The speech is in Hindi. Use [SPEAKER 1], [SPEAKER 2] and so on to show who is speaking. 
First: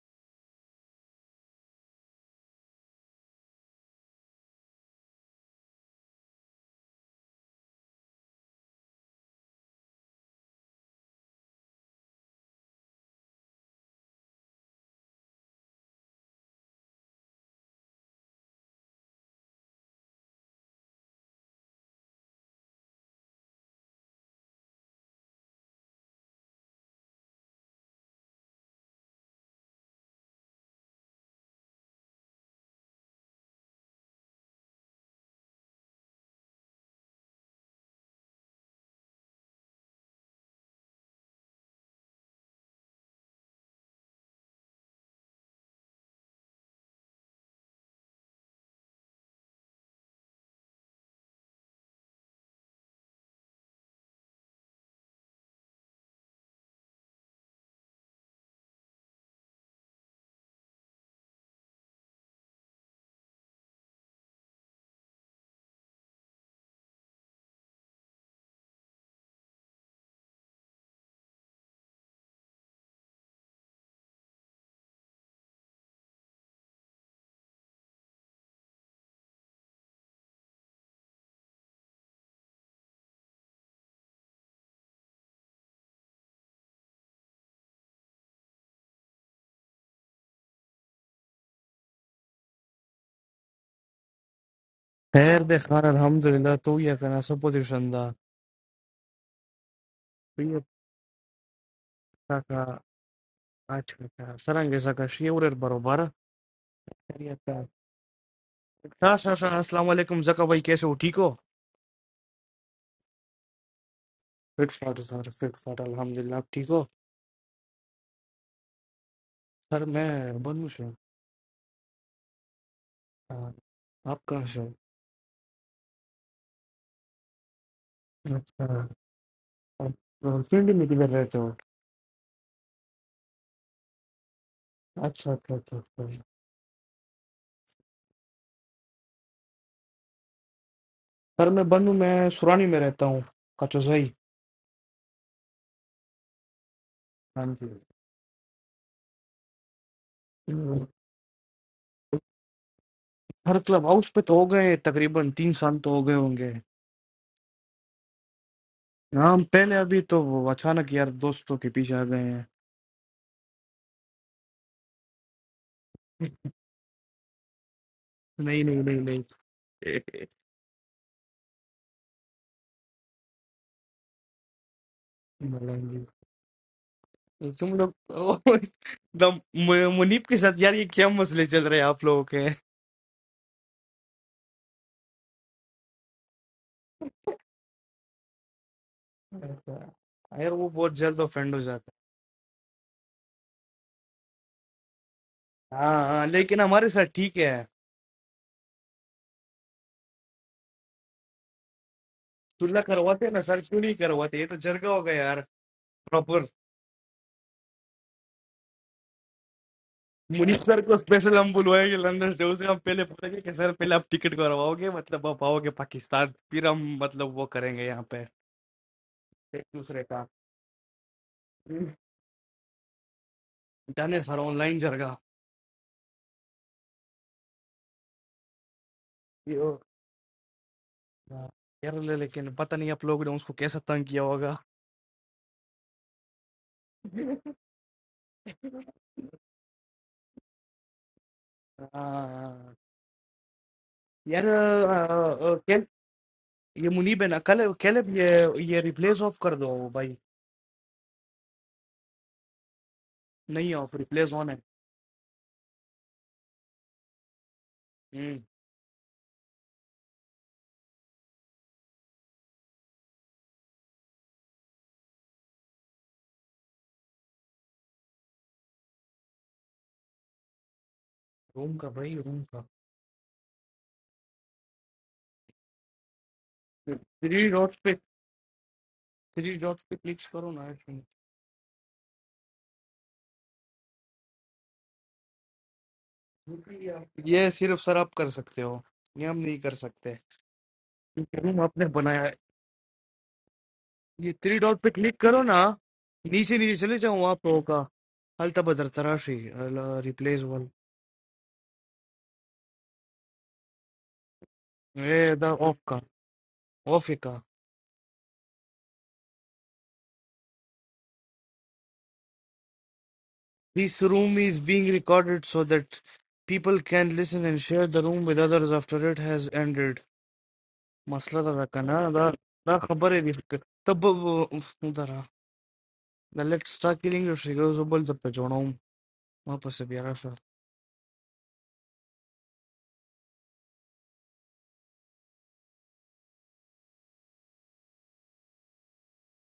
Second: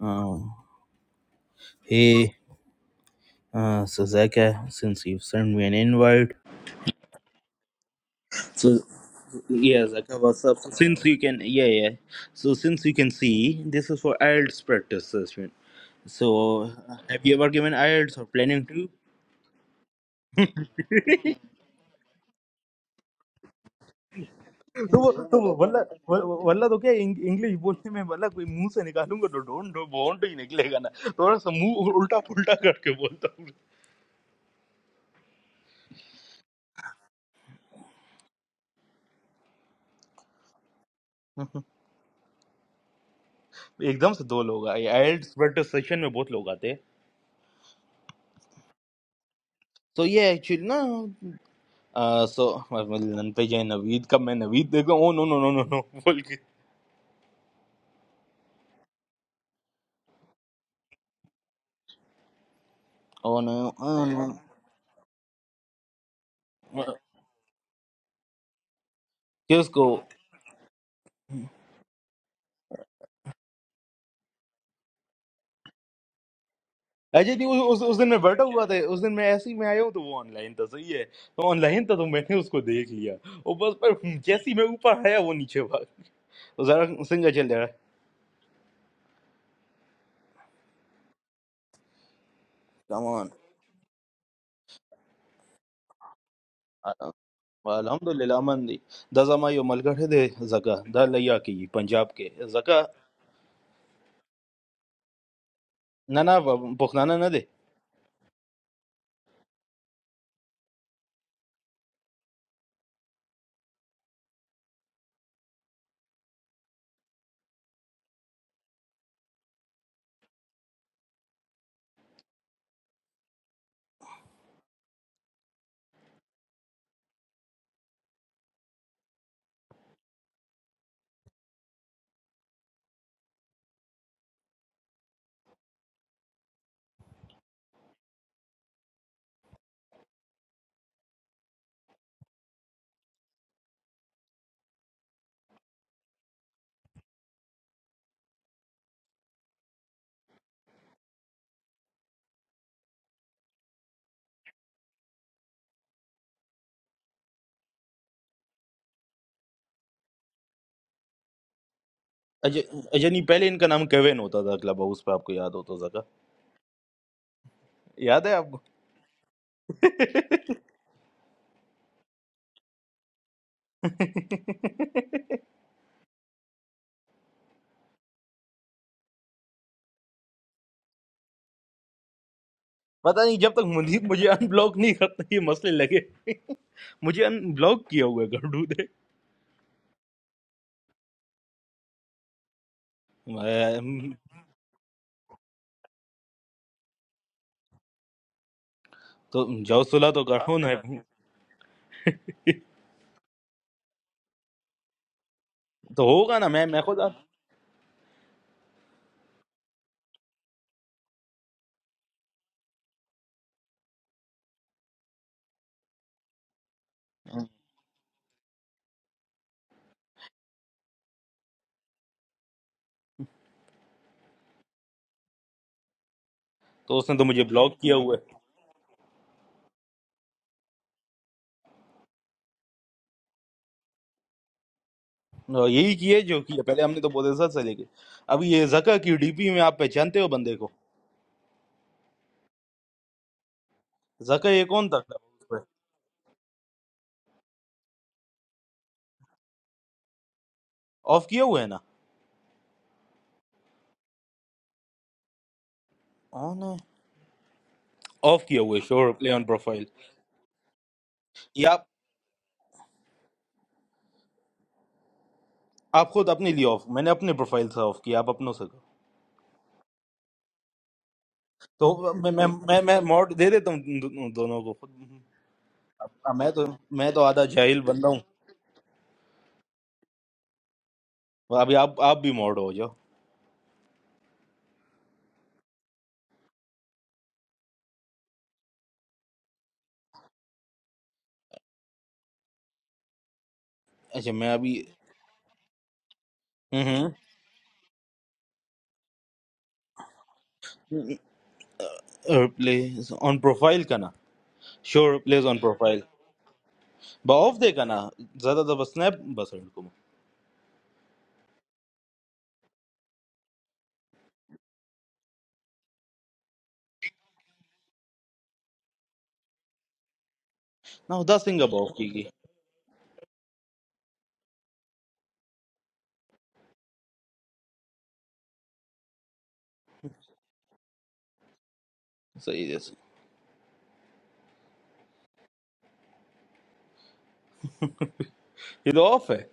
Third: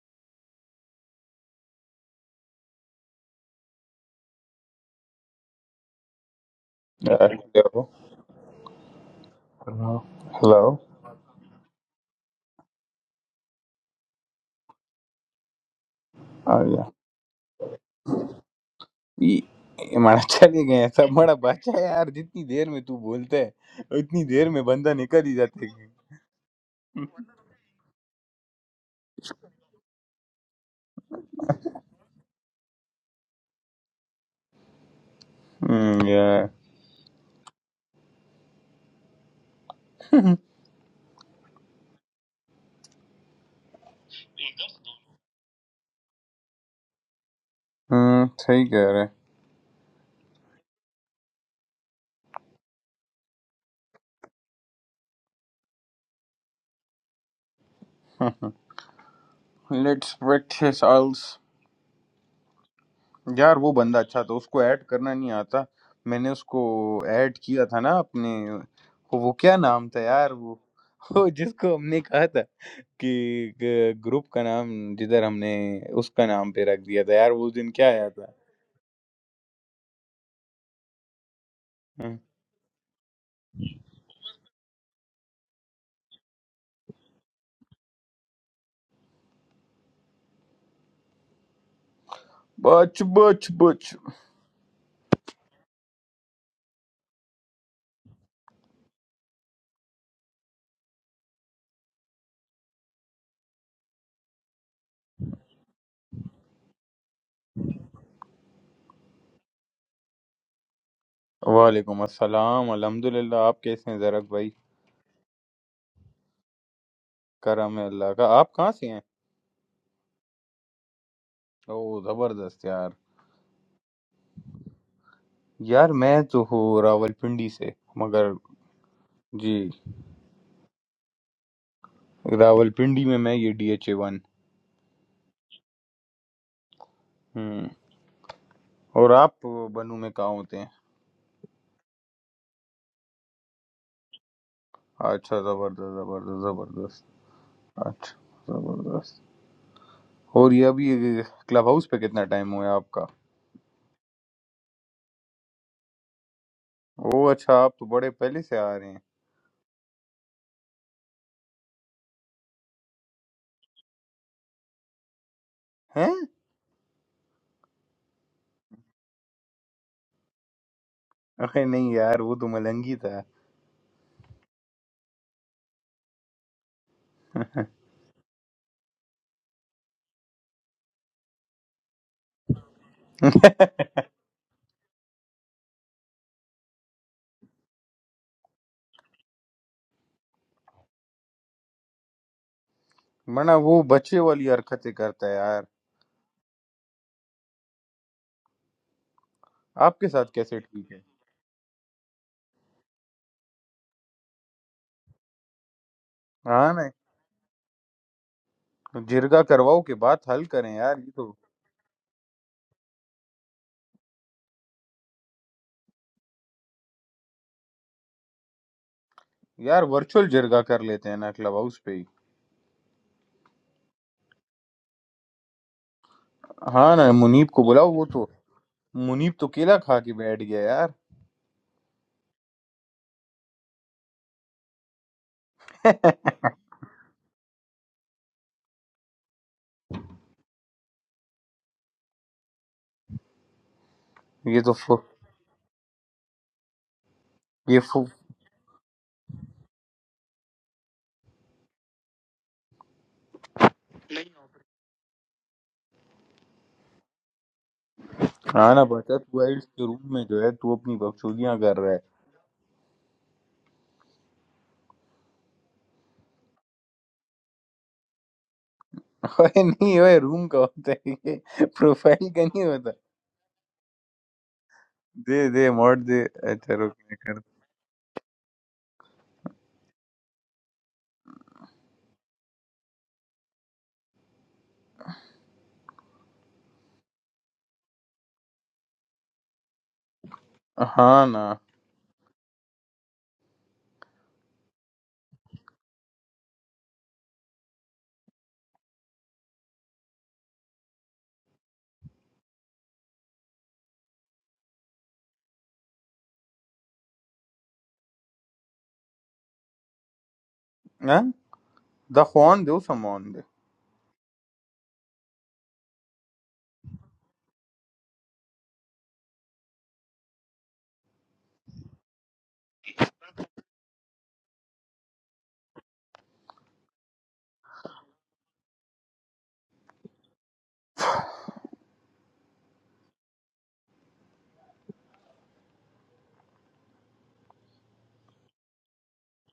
[SPEAKER 1] Uh, hey, uh, so Zaka, since you've sent me an invite,
[SPEAKER 2] Uh, hello.
[SPEAKER 1] so yeah,
[SPEAKER 2] hello
[SPEAKER 1] Zaka, what's up? So
[SPEAKER 2] hello
[SPEAKER 1] since you can, yeah, yeah. So since you can see, this is for IELTS practice session.
[SPEAKER 2] Uh
[SPEAKER 1] So
[SPEAKER 2] गया
[SPEAKER 1] uh, have you ever given IELTS or planning to?
[SPEAKER 2] ये ये मारा चले गए सब बड़ा बच्चा है यार जितनी देर में तू बोलता है उतनी देर में बंदा
[SPEAKER 1] तो वो
[SPEAKER 2] निकल ही
[SPEAKER 1] तो वो
[SPEAKER 2] जाता है
[SPEAKER 1] वल्ला व- वल्ला तो क्या इंग- इंग्लिश बोलने में वल्ला कोई मुंह से निकालूंगा तो डोंट डो बॉन्ड ही निकलेगा ना थोड़ा सा मुंह उल्टा पुल्टा करके बोलता हूँ
[SPEAKER 2] हम्म यार
[SPEAKER 1] एकदम से दो लोग आए आइल्स सेशन में बहुत लोग आते हैं
[SPEAKER 2] हम्म सही कह रहे
[SPEAKER 1] So yeah, actually, no. आ, सो लन पे जाए नवीद का मैं नवीद देखा oh no no no no no बोल के
[SPEAKER 2] हैं let's wait his also
[SPEAKER 1] oh no
[SPEAKER 2] यार वो बंदा
[SPEAKER 1] ओ
[SPEAKER 2] अच्छा था
[SPEAKER 1] नो
[SPEAKER 2] उसको ऐड करना नहीं आता मैंने उसको ऐड किया था ना अपने वो वो क्या
[SPEAKER 1] किसको
[SPEAKER 2] नाम था यार वो वो जिसको हमने कहा था कि ग ग्रुप का नाम जिधर हमने उसका नाम पे रख दिया था यार
[SPEAKER 1] अजय जी
[SPEAKER 2] उस
[SPEAKER 1] उस,
[SPEAKER 2] दिन
[SPEAKER 1] उस
[SPEAKER 2] क्या
[SPEAKER 1] उस दिन
[SPEAKER 2] आया
[SPEAKER 1] मैं
[SPEAKER 2] था
[SPEAKER 1] बैठा हुआ था उस दिन मैं ऐसे ही मैं आया हूँ तो वो ऑनलाइन था सही है तो ऑनलाइन था तो
[SPEAKER 2] हाँ।
[SPEAKER 1] मैंने उसको देख लिया वो बस पर जैसे ही मैं ऊपर आया वो नीचे भाग वो जरा सिंगर चल रहा है
[SPEAKER 2] बच
[SPEAKER 1] कम ऑन
[SPEAKER 2] बच बच
[SPEAKER 3] خير دخار الحمد لله تويا كان سبو دي شندا
[SPEAKER 1] अल्हम्दुलिल्लाह मंदी दजमायो मलगढ़ दे
[SPEAKER 3] تويا
[SPEAKER 1] जका दर लैया की पंजाब के
[SPEAKER 3] كاكا
[SPEAKER 1] जका
[SPEAKER 3] अच्छा अच्छा सरंगे सका शिवर बरोबर
[SPEAKER 1] ना ना पुखनाना ना
[SPEAKER 3] खैरियत
[SPEAKER 1] दे
[SPEAKER 3] का अच्छा अच्छा अच्छा अस्सलाम वालेकुम जका भाई कैसे हो ठीक हो
[SPEAKER 2] वालेकुम अस्सलाम अल्हम्दुलिल्लाह आप कैसे हैं जरक भाई
[SPEAKER 3] फिट फाट सर फिट फाट अल्हम्दुलिल्लाह आप ठीक हो
[SPEAKER 2] करम है अल्लाह का आप कहाँ से हैं
[SPEAKER 3] सर मैं बनू से
[SPEAKER 2] ओ जबरदस्त यार
[SPEAKER 3] आप कहाँ से हो?
[SPEAKER 2] यार मैं तो हूँ रावलपिंडी से मगर
[SPEAKER 3] अच्छा
[SPEAKER 2] जी
[SPEAKER 3] आप सिंधी में किधर रहते हो
[SPEAKER 2] रावलपिंडी में मैं ये डी एच ए वन
[SPEAKER 3] अच्छा अच्छा अच्छा अच्छा।
[SPEAKER 2] हम्म और आप बनू में कहाँ होते हैं
[SPEAKER 3] सर मैं बनू मैं सुरानी में रहता हूँ कचोजई
[SPEAKER 2] अच्छा जबरदस्त जबरदस्त जबरदस्त
[SPEAKER 3] हाँ जी
[SPEAKER 2] अच्छा जबरदस्त और ये
[SPEAKER 3] हम्म,
[SPEAKER 2] अभी क्लब हाउस पे कितना टाइम हुआ है आपका
[SPEAKER 3] हर क्लब हाउस पे तो हो गए तकरीबन तीन साल तो हो गए होंगे
[SPEAKER 2] ओ अच्छा आप तो बड़े पहले से आ रहे हैं
[SPEAKER 3] हम पहले अभी तो वो अचानक यार दोस्तों के पीछे आ गए हैं
[SPEAKER 1] अजय अजय नहीं पहले इनका नाम केविन होता था क्लब हाउस पे आपको याद हो तो जगह
[SPEAKER 2] हैं
[SPEAKER 1] याद है आपको
[SPEAKER 3] नहीं नहीं नहीं नहीं
[SPEAKER 2] अरे नहीं यार वो तो मलंगी था
[SPEAKER 3] मलांगी तुम लोग ओ, दम- मु- मुनीब के साथ यार ये क्या मसले चल रहे हैं आप लोगों के
[SPEAKER 1] पता नहीं जब तक मनदीप मुझे अनब्लॉक नहीं करता ये मसले लगे मुझे अनब्लॉक किया हुआ है गड्ढू ने
[SPEAKER 3] अच्छा। यार वो बहुत जल्द ऑफेंड हो जाता
[SPEAKER 2] मना वो
[SPEAKER 1] मैं-
[SPEAKER 2] बच्चे वाली हरकतें करता है यार
[SPEAKER 3] है हाँ हाँ लेकिन हमारे साथ ठीक है
[SPEAKER 1] तो जाओ
[SPEAKER 2] आपके
[SPEAKER 1] सुलह
[SPEAKER 2] साथ
[SPEAKER 1] तो करो
[SPEAKER 2] कैसे
[SPEAKER 1] ना
[SPEAKER 2] ठीक है
[SPEAKER 3] तुल्ला करवाते हैं ना सर क्यों नहीं करवाते ये तो जरगा हो गया यार
[SPEAKER 1] तो होगा
[SPEAKER 3] प्रॉपर
[SPEAKER 1] ना मैं
[SPEAKER 2] हाँ
[SPEAKER 1] मैं
[SPEAKER 2] ना
[SPEAKER 1] खुद आप
[SPEAKER 2] जिरगा करवाओ के बात हल
[SPEAKER 3] मुनीब
[SPEAKER 2] करें
[SPEAKER 3] सर को
[SPEAKER 2] यार ये तो
[SPEAKER 3] स्पेशल हम बुलवाएंगे लंदन से उसे हम पहले बोलेंगे कि सर पहले आप टिकट करवाओगे मतलब आप आओगे पाकिस्तान फिर हम मतलब वो करेंगे यहाँ पे एक
[SPEAKER 2] यार
[SPEAKER 3] दूसरे का
[SPEAKER 2] वर्चुअल जिरगा कर लेते हैं ना क्लब हाउस पे ही
[SPEAKER 3] डनेस हर ऑनलाइन जर गया
[SPEAKER 2] हाँ
[SPEAKER 1] तो
[SPEAKER 2] ना
[SPEAKER 1] उसने तो मुझे
[SPEAKER 2] मुनीब को
[SPEAKER 1] ब्लॉक
[SPEAKER 2] बुलाओ
[SPEAKER 1] किया
[SPEAKER 2] वो
[SPEAKER 1] हुआ
[SPEAKER 2] तो मुनीब तो
[SPEAKER 3] यो
[SPEAKER 2] केला खा के बैठ गया यार
[SPEAKER 3] यार ले लेकिन पता नहीं आप लोगों ने उसको कैसा तंग किया होगा
[SPEAKER 1] है और यही किए जो किया पहले हमने तो बोले सर से लेके अब ये जका की डीपी में आप पहचानते हो बंदे को
[SPEAKER 3] हाँ, यार
[SPEAKER 1] जका
[SPEAKER 2] ये
[SPEAKER 1] ये
[SPEAKER 2] तो
[SPEAKER 1] कौन
[SPEAKER 3] आ,
[SPEAKER 2] फु,
[SPEAKER 1] था
[SPEAKER 3] आ, कैल ये मुनीब है ना कल
[SPEAKER 2] ये फु,
[SPEAKER 3] कैलेब ये ये रिप्लेस ऑफ कर दो भाई
[SPEAKER 1] ऑफ किया हुआ है ना
[SPEAKER 3] नहीं ऑफ रिप्लेस ऑन है
[SPEAKER 1] ऑन है
[SPEAKER 3] हम्म
[SPEAKER 1] ऑफ किया
[SPEAKER 2] हाँ
[SPEAKER 1] हुआ है
[SPEAKER 2] ना
[SPEAKER 1] शोर
[SPEAKER 2] बता
[SPEAKER 1] प्ले
[SPEAKER 2] तू
[SPEAKER 1] ऑन
[SPEAKER 2] आइल्स के
[SPEAKER 1] प्रोफाइल
[SPEAKER 2] रूम में जो है तू अपनी बकचोदियां कर रहा है
[SPEAKER 1] आप खुद अपने लिए ऑफ मैंने अपने प्रोफाइल से ऑफ किया आप अपनों से करो
[SPEAKER 2] अरे नहीं ओए रूम का होता है ये
[SPEAKER 3] रूम का
[SPEAKER 1] तो
[SPEAKER 3] भाई
[SPEAKER 2] प्रोफाइल
[SPEAKER 1] मैं
[SPEAKER 3] रूम
[SPEAKER 2] का
[SPEAKER 1] मैं
[SPEAKER 3] का
[SPEAKER 2] नहीं
[SPEAKER 1] मैं
[SPEAKER 2] होता
[SPEAKER 1] मैं mod दे देता हूँ दो- दो- दोनों को खुद
[SPEAKER 2] They they
[SPEAKER 1] अब-
[SPEAKER 2] murder
[SPEAKER 1] अब मैं
[SPEAKER 2] a
[SPEAKER 1] तो मैं
[SPEAKER 2] Cherokee.
[SPEAKER 1] तो आधा
[SPEAKER 3] थ्री डॉट्स
[SPEAKER 1] जाहिल
[SPEAKER 3] पे
[SPEAKER 1] बंदा हूँ
[SPEAKER 3] थ्री डॉट्स पे क्लिक करो ना
[SPEAKER 1] और अभी आप आप भी mod हो जाओ
[SPEAKER 3] ये सिर्फ सर आप कर सकते हो ये हम नहीं कर सकते
[SPEAKER 2] Aha
[SPEAKER 3] क्योंकि
[SPEAKER 2] na,
[SPEAKER 3] रूम आपने बनाया है
[SPEAKER 1] अच्छा
[SPEAKER 3] ये
[SPEAKER 1] मैं
[SPEAKER 3] थ्री
[SPEAKER 1] अभी
[SPEAKER 3] डॉट पे क्लिक करो ना नीचे नीचे चले जाओ आप लोगों का هلته به درته راشي ریپلیس ون
[SPEAKER 1] प्लेज ऑन प्रोफाइल का ना श्योर
[SPEAKER 3] اے
[SPEAKER 1] प्लेज
[SPEAKER 3] دا
[SPEAKER 1] ऑन
[SPEAKER 3] اوف کا
[SPEAKER 1] प्रोफाइल
[SPEAKER 3] اوف یې کا
[SPEAKER 1] ऑफ दे का ना ज्यादा तो बस स्नैप बस को ना
[SPEAKER 2] eh? The Juan do some Juan.
[SPEAKER 3] This room is being recorded so that people can listen and share the room with others after it has ended. مسله
[SPEAKER 1] उदास
[SPEAKER 3] دا
[SPEAKER 1] सिंह
[SPEAKER 3] ده
[SPEAKER 1] ऑफ की
[SPEAKER 3] کنه
[SPEAKER 1] की
[SPEAKER 3] دا دا خبره دي ته به درا دا لیټ سټارټ کیلینګ یور شیګوز بل درته جوړوم ما پس بیا راشه
[SPEAKER 1] सही जैसे ये तो ऑफ है